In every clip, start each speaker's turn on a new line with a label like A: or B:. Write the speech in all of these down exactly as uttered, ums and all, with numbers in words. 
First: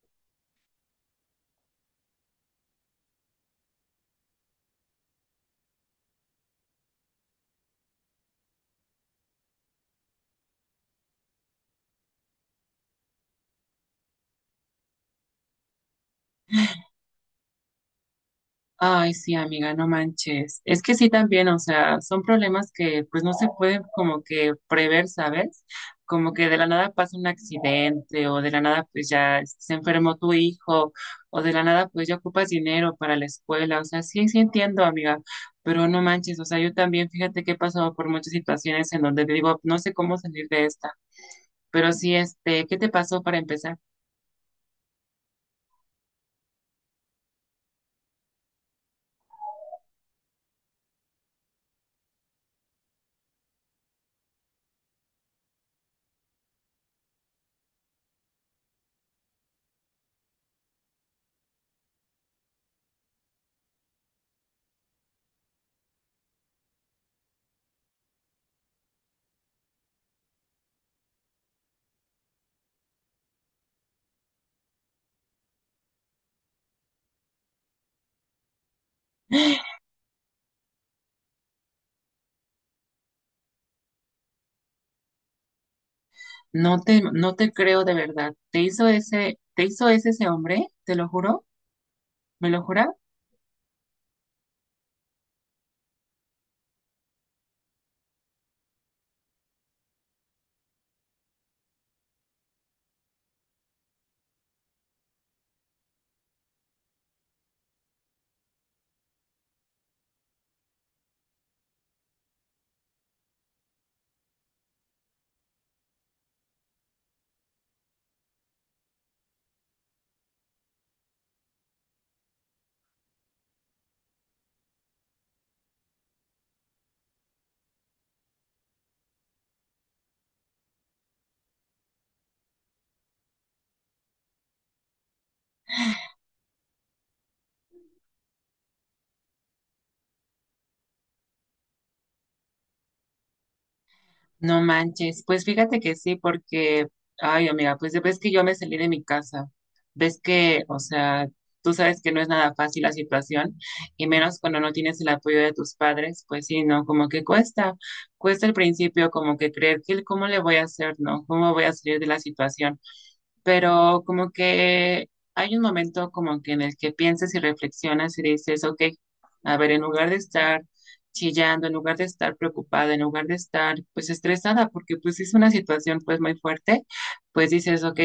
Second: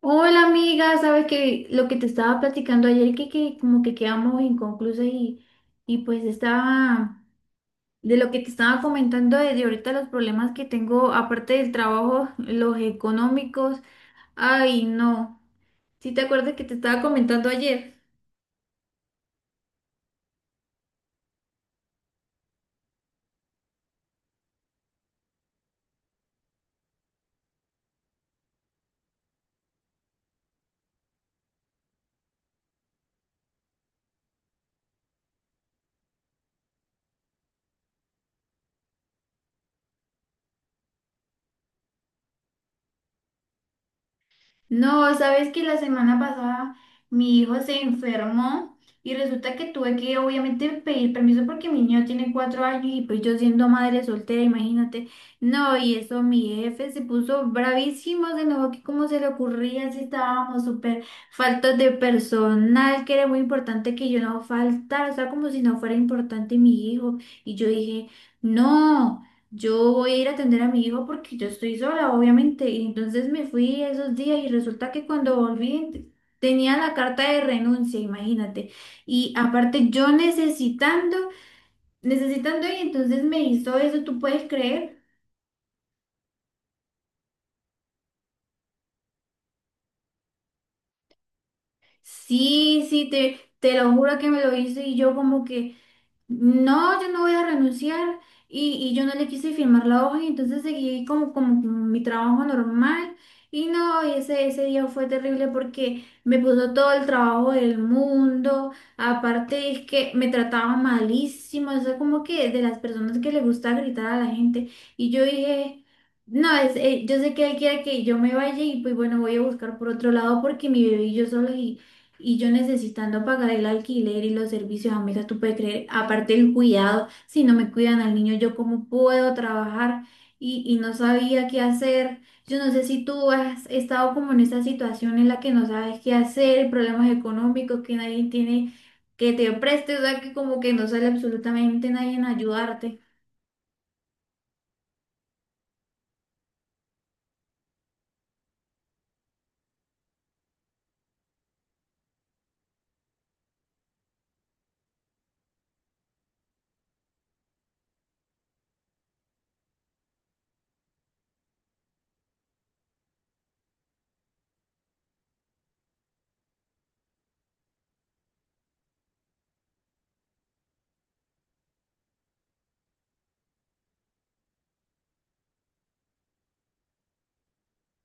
A: Hola amiga, sabes que lo que te estaba platicando ayer que, que como que quedamos inconclusas y, y pues estaba de lo que te estaba comentando de, de ahorita los problemas que tengo aparte del trabajo, los económicos, ay no, ¿sí te acuerdas que te estaba comentando ayer?
B: Ay, sí, amiga, no manches. Es que sí también, o sea, son problemas que pues no se pueden como que prever, ¿sabes? Como que de la nada pasa un accidente o de la nada pues ya se enfermó tu hijo o de la nada pues ya ocupas dinero para la escuela. O sea, sí, sí entiendo, amiga, pero no manches, o sea, yo también fíjate que he pasado por muchas situaciones en donde digo, no sé cómo salir de esta. Pero sí, este, ¿qué te pasó para empezar?
A: No, sabes que la semana pasada mi hijo se enfermó y resulta que tuve que obviamente pedir permiso porque mi niño tiene cuatro años y pues yo siendo madre soltera, imagínate. No, y eso mi jefe se puso bravísimo, se enojó que cómo se le ocurría si estábamos súper faltos de personal, que era muy importante que yo no faltara, o sea, como si no fuera importante mi hijo. Y yo dije, no. Yo voy a ir a atender a mi hijo porque yo estoy sola, obviamente. Y entonces me fui esos días y resulta que cuando volví t- tenía la carta de renuncia, imagínate. Y aparte yo necesitando, necesitando y entonces me hizo eso, ¿tú puedes creer?
B: No te, no te creo de verdad. ¿Te hizo ese, te hizo ese ese hombre? Te lo juro. ¿Me lo
A: Sí,
B: jura?
A: sí, te, te lo juro que me lo hizo y yo como que... No, yo no voy a renunciar y, y yo no le quise firmar la hoja y entonces seguí como, como con mi trabajo normal y no, y ese, ese día fue terrible porque me puso todo el trabajo del mundo, aparte es que me trataba malísimo, eso es como que de las personas que le gusta gritar a la gente y yo dije, no, es, eh, yo sé que él quiere que yo me vaya y pues bueno, voy a buscar por otro lado porque mi bebé y yo solos y yo necesitando pagar el alquiler y los servicios, amiga, tú puedes creer, aparte el cuidado, si no me cuidan al niño, yo cómo puedo trabajar y, y no sabía qué hacer. Yo no sé si tú has estado como en esa situación en la que no sabes qué hacer, problemas económicos, que nadie tiene que te preste, o sea, que como que no sale absolutamente nadie en ayudarte.
B: No manches. Pues fíjate que sí, porque, ay, amiga, pues ves que yo me salí de mi casa. Ves que, o sea, tú sabes que no es nada fácil la situación, y menos cuando no tienes el apoyo de tus padres, pues sí, no, como que cuesta, cuesta al principio, como que creer que el cómo le voy a hacer, ¿no? ¿Cómo voy a salir de la situación? Pero como que hay un momento como que en el que piensas y reflexionas y dices, ok, a ver, en lugar de estar chillando, en lugar de estar preocupada, en lugar de estar pues estresada, porque pues es una situación pues muy fuerte, pues dices, ok,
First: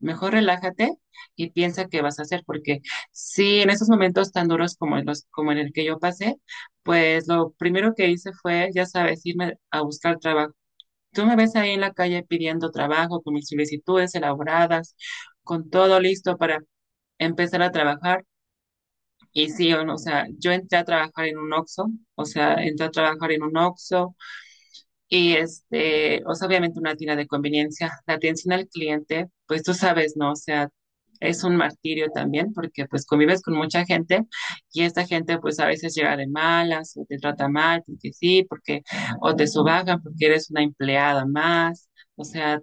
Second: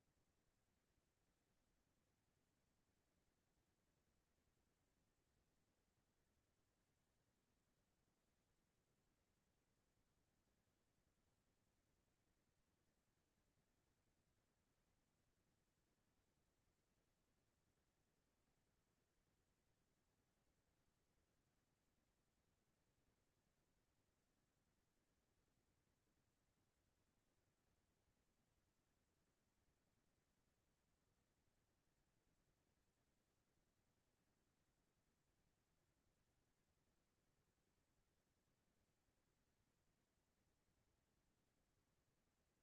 B: mejor relájate y piensa qué vas a hacer, porque sí, en esos momentos tan duros como en los, como en el que yo pasé, pues lo primero que hice fue, ya sabes, irme a buscar trabajo. Tú me ves ahí en la calle pidiendo trabajo con mis solicitudes elaboradas, con todo listo para empezar a trabajar. Y sí, o no, o sea, yo entré a trabajar en un Oxxo, o sea, entré a trabajar en un Oxxo, y este, o sea, obviamente una tienda de conveniencia, la atención al cliente, pues tú sabes, ¿no? O sea, es un martirio también porque pues convives con mucha gente y esta gente pues a veces llega de malas o te trata mal porque sí, porque o te subajan porque eres una empleada más, o sea,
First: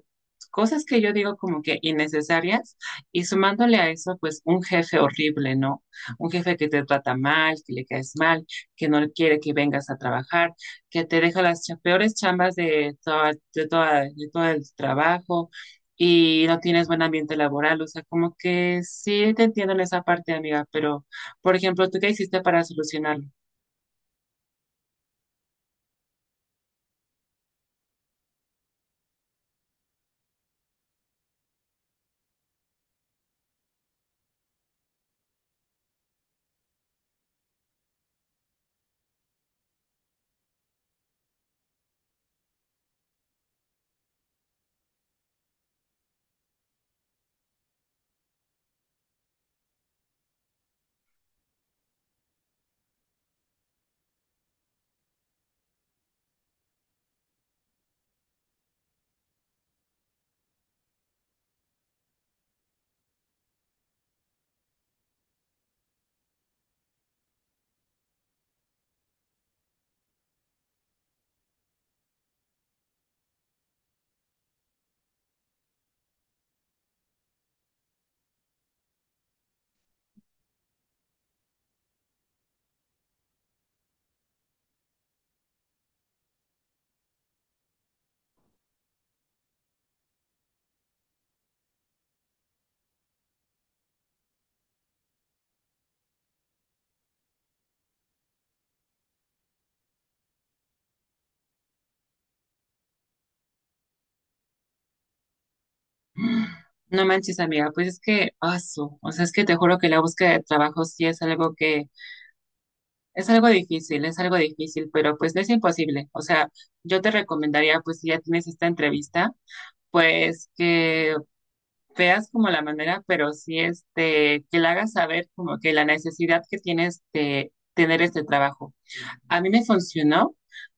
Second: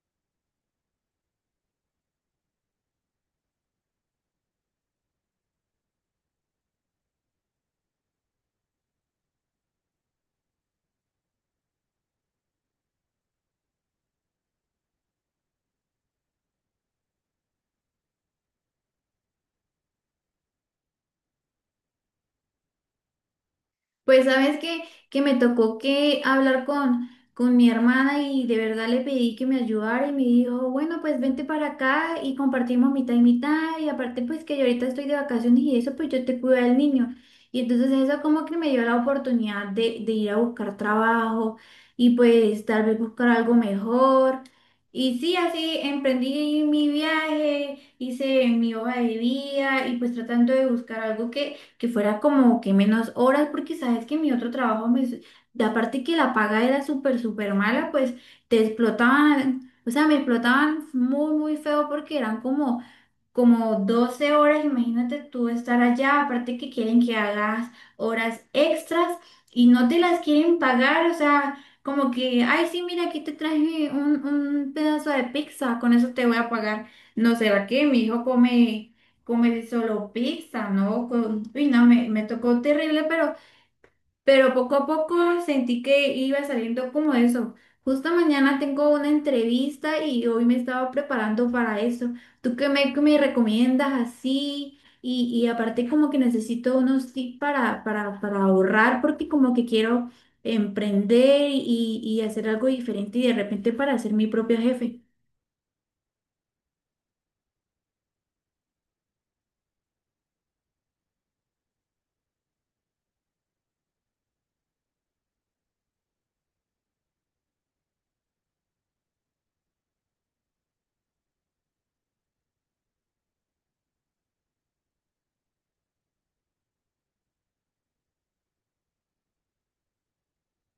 B: cosas que yo digo como que innecesarias y sumándole a eso pues un jefe horrible, ¿no? Un jefe que te trata mal, que le caes mal, que no quiere que vengas a trabajar, que te deja las cha- peores chambas de toda, de toda, de todo el trabajo y no tienes buen ambiente laboral. O sea, como que sí te entiendo en esa parte, amiga, pero, por ejemplo, ¿tú qué hiciste para solucionarlo?
A: Pues sabes que, que me tocó que hablar con, con mi hermana y de verdad le pedí que me ayudara y me dijo, bueno, pues vente para acá y compartimos mitad y mitad y aparte pues que yo ahorita estoy de vacaciones y eso pues yo te cuido del niño. Y entonces eso como que me dio la oportunidad de, de ir a buscar trabajo y pues tal vez buscar algo mejor. Y sí, así emprendí mi viaje, hice mi hoja de vida y pues tratando de buscar algo que que fuera como que menos horas, porque sabes que mi otro trabajo, me, s- de aparte que la paga era súper, súper mala, pues te explotaban, o sea, me explotaban muy, muy feo porque eran como como doce horas, imagínate tú estar allá, aparte que quieren que hagas horas extras y no te las quieren pagar, o sea, como que, ay, sí, mira, aquí te traje un, un pedazo de pizza, con eso te voy a pagar. No sé, ¿va qué? Mi hijo come, come solo pizza, ¿no? Con- uy, no, me, me tocó terrible, pero pero poco a poco sentí que iba saliendo como eso. Justo mañana tengo una entrevista y hoy me estaba preparando para eso. ¿Tú qué me, qué me recomiendas así? Y, y aparte como que necesito unos tips para, para, para ahorrar porque como que quiero emprender y, y hacer algo diferente y de repente para ser mi propio jefe.
B: No manches, amiga, pues es que, aso, o sea, es que te juro que la búsqueda de trabajo sí es algo que, es algo difícil, es algo difícil, pero pues no es imposible. O sea, yo te recomendaría, pues si ya tienes esta entrevista, pues que veas como la manera, pero sí este, que le hagas saber como que la necesidad que tienes de tener este trabajo. A mí me funcionó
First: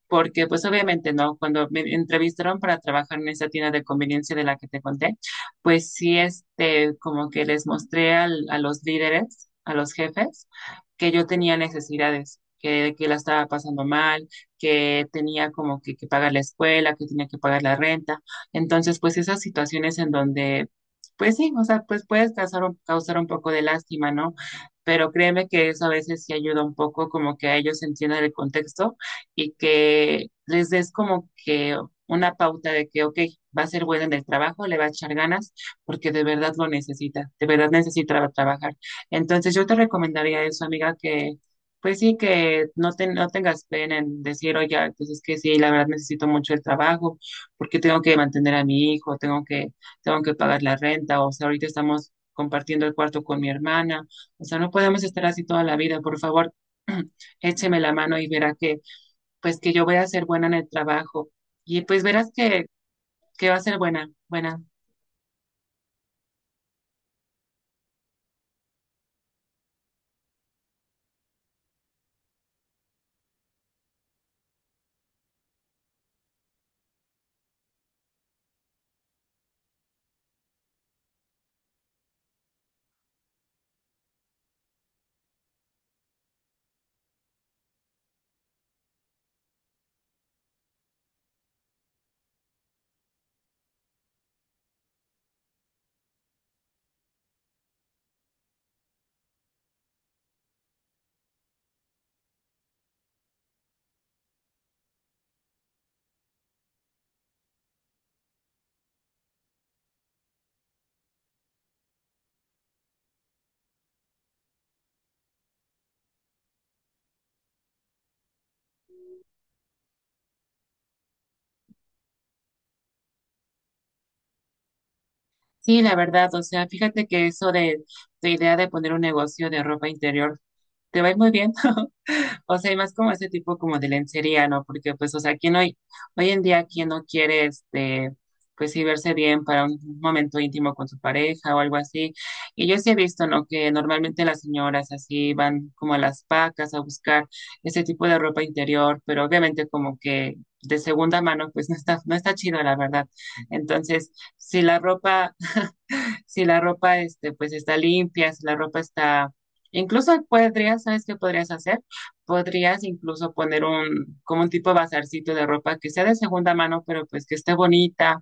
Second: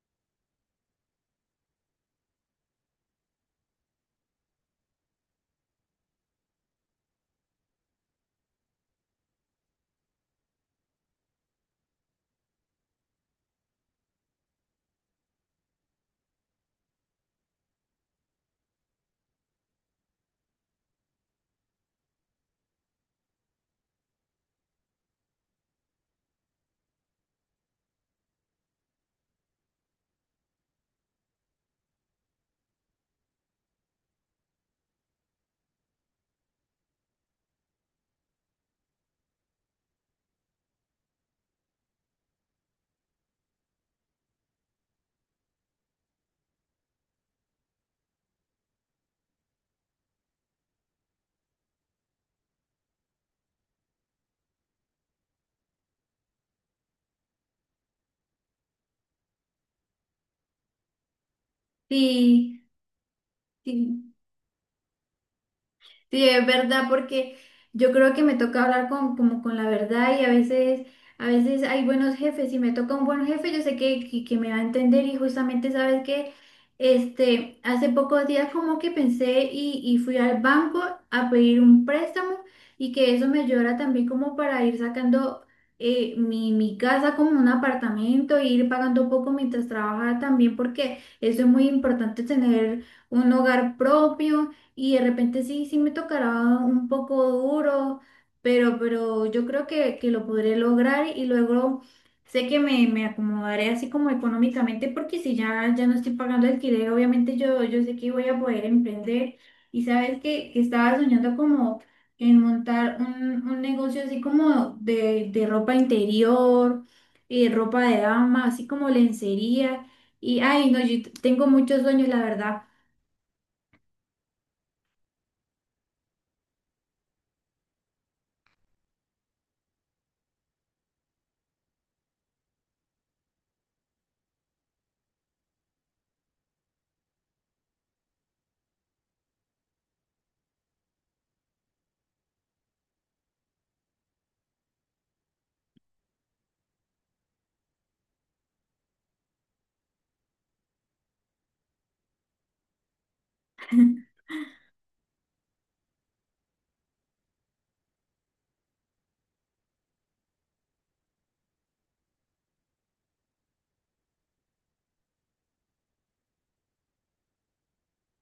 B: porque pues obviamente no, cuando me entrevistaron para trabajar en esa tienda de conveniencia de la que te conté, pues sí, este, como que les mostré al- a los líderes, a los jefes, que yo tenía necesidades, que, que la estaba pasando mal, que tenía como que, que pagar la escuela, que tenía que pagar la renta. Entonces, pues esas situaciones en donde, pues sí, o sea, pues puedes causar un, causar un poco de lástima, ¿no? Pero créeme que eso a veces sí ayuda un poco como que a ellos entiendan el contexto y que les des como que una pauta de que, ok, va a ser buena en el trabajo, le va a echar ganas, porque de verdad lo necesita, de verdad necesita tra- trabajar. Entonces yo te recomendaría eso, amiga, que pues sí, que no, te, no tengas pena en decir, oye, pues es que sí, la verdad necesito mucho el trabajo, porque tengo que mantener a mi hijo, tengo que, tengo que pagar la renta, o sea, ahorita estamos compartiendo el cuarto con mi hermana. O sea, no podemos estar así toda la vida, por favor, écheme la mano y verá que, pues que yo voy a ser buena en el trabajo. Y pues verás
A: Sí,
B: que, que va a ser buena,
A: sí,
B: buena.
A: sí, es verdad, porque yo creo que me toca hablar con, como con la verdad y a veces, a veces hay buenos jefes. Si me toca un buen jefe, yo sé que, que, que me va a entender y justamente sabes que este, hace pocos días como que pensé y, y fui al banco a pedir un préstamo y que eso me ayudara también como para ir sacando eh, mi, mi casa como un apartamento e ir pagando un poco mientras trabajaba también porque eso es muy importante tener un hogar propio y de repente sí, sí me tocará un poco duro, pero, pero yo creo que, que lo podré lograr y luego sé que me, me acomodaré así como económicamente porque si ya, ya no estoy pagando alquiler, obviamente yo, yo sé que voy a poder emprender y sabes que, que estaba soñando como en montar un, un negocio así como de, de ropa interior, eh, ropa de dama, así como lencería y ay, no, yo tengo muchos sueños, la verdad.
B: Sí, la verdad, o sea, fíjate que eso de la idea de poner un negocio de ropa interior te va a ir muy bien. O sea, y más como ese tipo como de lencería, ¿no? Porque pues, o sea, quién hoy, hoy en día, quién no quiere, este, pues sí verse bien para un momento íntimo con su pareja o algo así. Y yo sí he visto, ¿no? Que normalmente las señoras así van como a las pacas a buscar ese tipo de ropa interior, pero obviamente como que de segunda mano, pues no está, no está chido, la verdad. Entonces, si la ropa si la ropa este, pues está limpia, si la ropa está, incluso podrías, ¿sabes qué podrías hacer? Podrías incluso poner un, como un tipo de bazarcito de ropa que sea de segunda mano, pero pues que esté bonita.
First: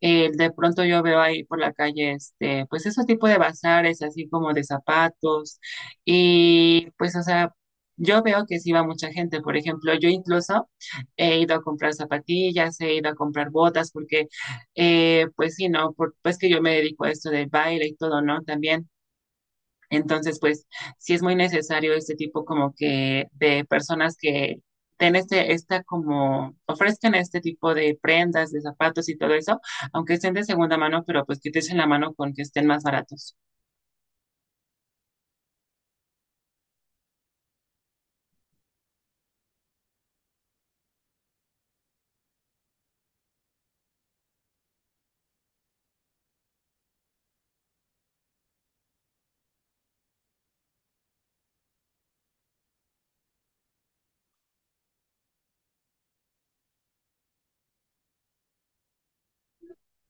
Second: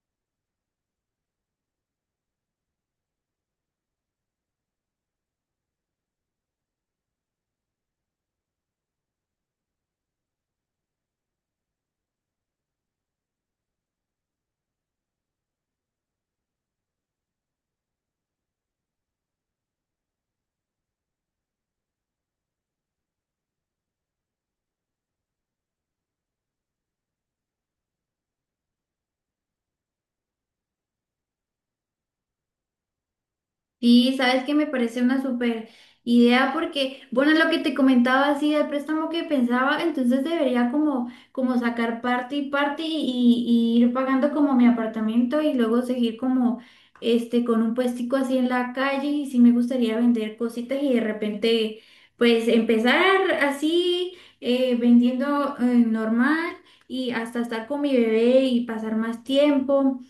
B: Eh, de pronto yo veo ahí por la calle, este, pues esos tipos de bazares, así como de zapatos, y pues, o sea, yo veo que sí va mucha gente. Por ejemplo, yo incluso he ido a comprar zapatillas, he ido a comprar botas, porque eh, pues sí, ¿no? Por, pues que yo me dedico a esto del baile y todo, ¿no? También. Entonces, pues sí es muy necesario este tipo como que de personas que ten este, esta como, ofrezcan este tipo de prendas, de zapatos y todo eso, aunque estén de segunda mano, pero pues que te echen la mano con que estén más baratos.
A: Sí, sabes que me parece una súper idea porque, bueno, lo que te comentaba así del préstamo que pensaba, entonces debería como, como sacar parte y parte y, y ir pagando como mi apartamento y luego seguir como este con un puestico así en la calle y sí me gustaría vender cositas y de repente pues empezar así eh, vendiendo eh, normal y hasta estar con mi bebé y pasar más tiempo.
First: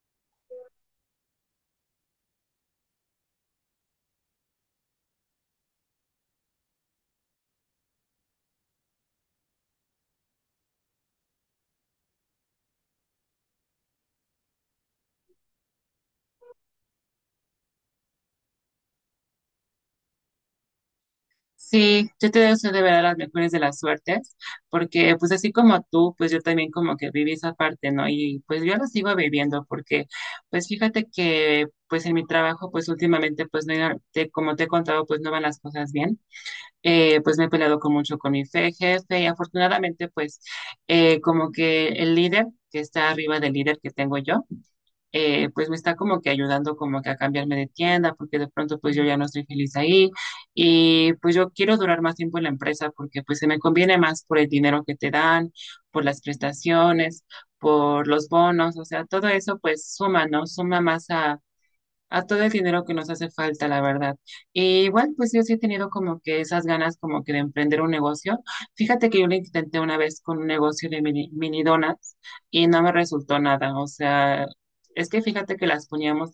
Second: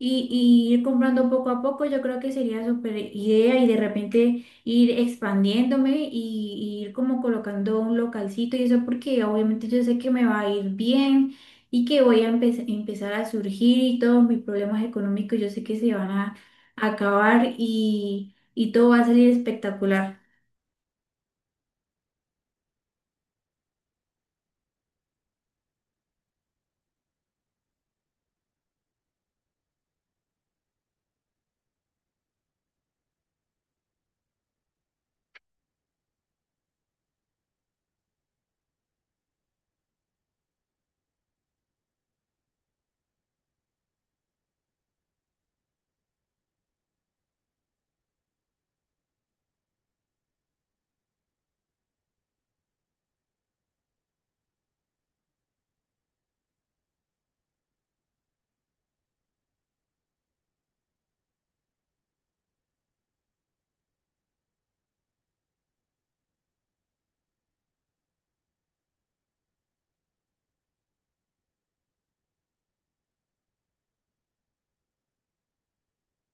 A: Y, y ir comprando poco a poco, yo creo que sería súper idea y de repente ir expandiéndome y, y ir como colocando un localcito y eso porque obviamente yo sé que me va a ir bien y que voy a empe- empezar a surgir y todos mis problemas económicos yo sé que se van a acabar y, y todo va a salir espectacular.
B: Sí, yo te deseo de verdad las mejores de las suertes, porque pues así como tú, pues yo también como que viví esa parte, ¿no? Y pues yo la sigo viviendo, porque pues fíjate que pues en mi trabajo pues últimamente pues no, iba- te- como te he contado pues no van las cosas bien. Eh, pues me he peleado con mucho con mi fe, jefe y afortunadamente pues eh, como que el líder que está arriba del líder que tengo yo, eh, pues me está como que ayudando como que a cambiarme de tienda, porque de pronto pues yo ya no estoy feliz ahí y pues yo quiero durar más tiempo en la empresa porque pues se me conviene más por el dinero que te dan, por las prestaciones, por los bonos, o sea, todo eso pues suma, ¿no? Suma más a a todo el dinero que nos hace falta, la verdad. Y igual, pues yo sí he tenido como que esas ganas como que de emprender un negocio. Fíjate que yo lo intenté una vez con un negocio de mini, mini donuts y no me resultó nada. O sea, es que fíjate que las poníamos,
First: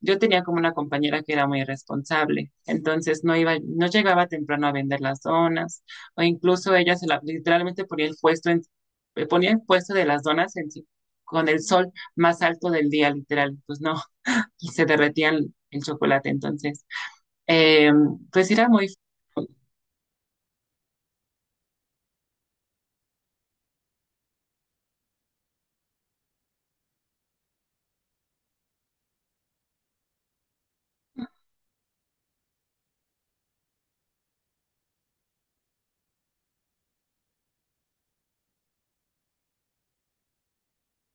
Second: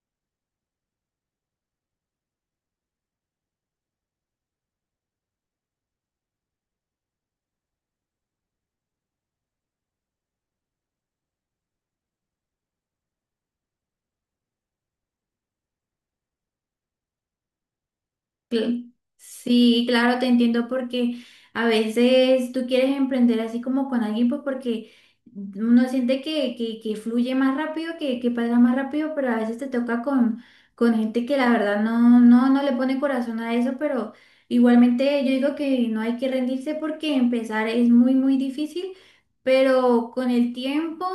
B: yo tenía como una compañera que era muy irresponsable, entonces no iba, no llegaba temprano a vender las donas, o incluso ella se la, literalmente ponía el puesto en, ponía el puesto de las donas en, sí, con el sol más alto del día, literal. Pues no, y se derretía el, el chocolate. Entonces, eh, pues era muy...
A: Cl- Sí, claro, te entiendo porque a veces tú quieres emprender así como con alguien, pues porque uno siente que, que, que fluye más rápido, que, que pasa más rápido, pero a veces te toca con, con gente que la verdad no, no, no le pone corazón a eso, pero igualmente yo digo que no hay que rendirse porque empezar es muy, muy difícil, pero con el tiempo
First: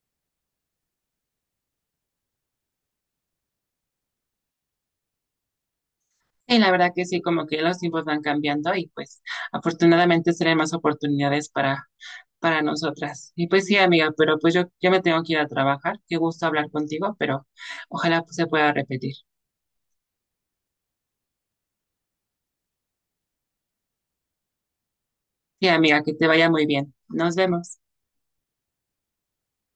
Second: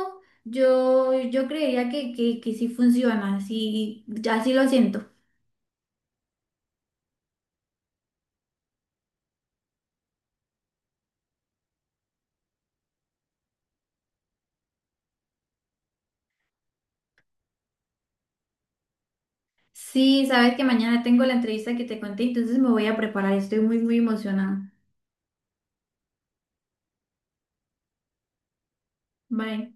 A: yo, yo creería que, que, que sí funciona, sí, ya sí lo siento.
B: Y la verdad que sí, como que los tiempos van cambiando y pues afortunadamente serán más oportunidades para, para nosotras. Y pues sí, amiga, pero pues yo, yo me tengo que ir a trabajar. Qué gusto hablar contigo, pero ojalá pues, se pueda repetir.
A: Sí, sabes que mañana tengo la entrevista que te conté, entonces me voy a preparar. Estoy muy, muy emocionada.
B: Sí, amiga, que te vaya muy bien. Nos vemos.
A: Bye.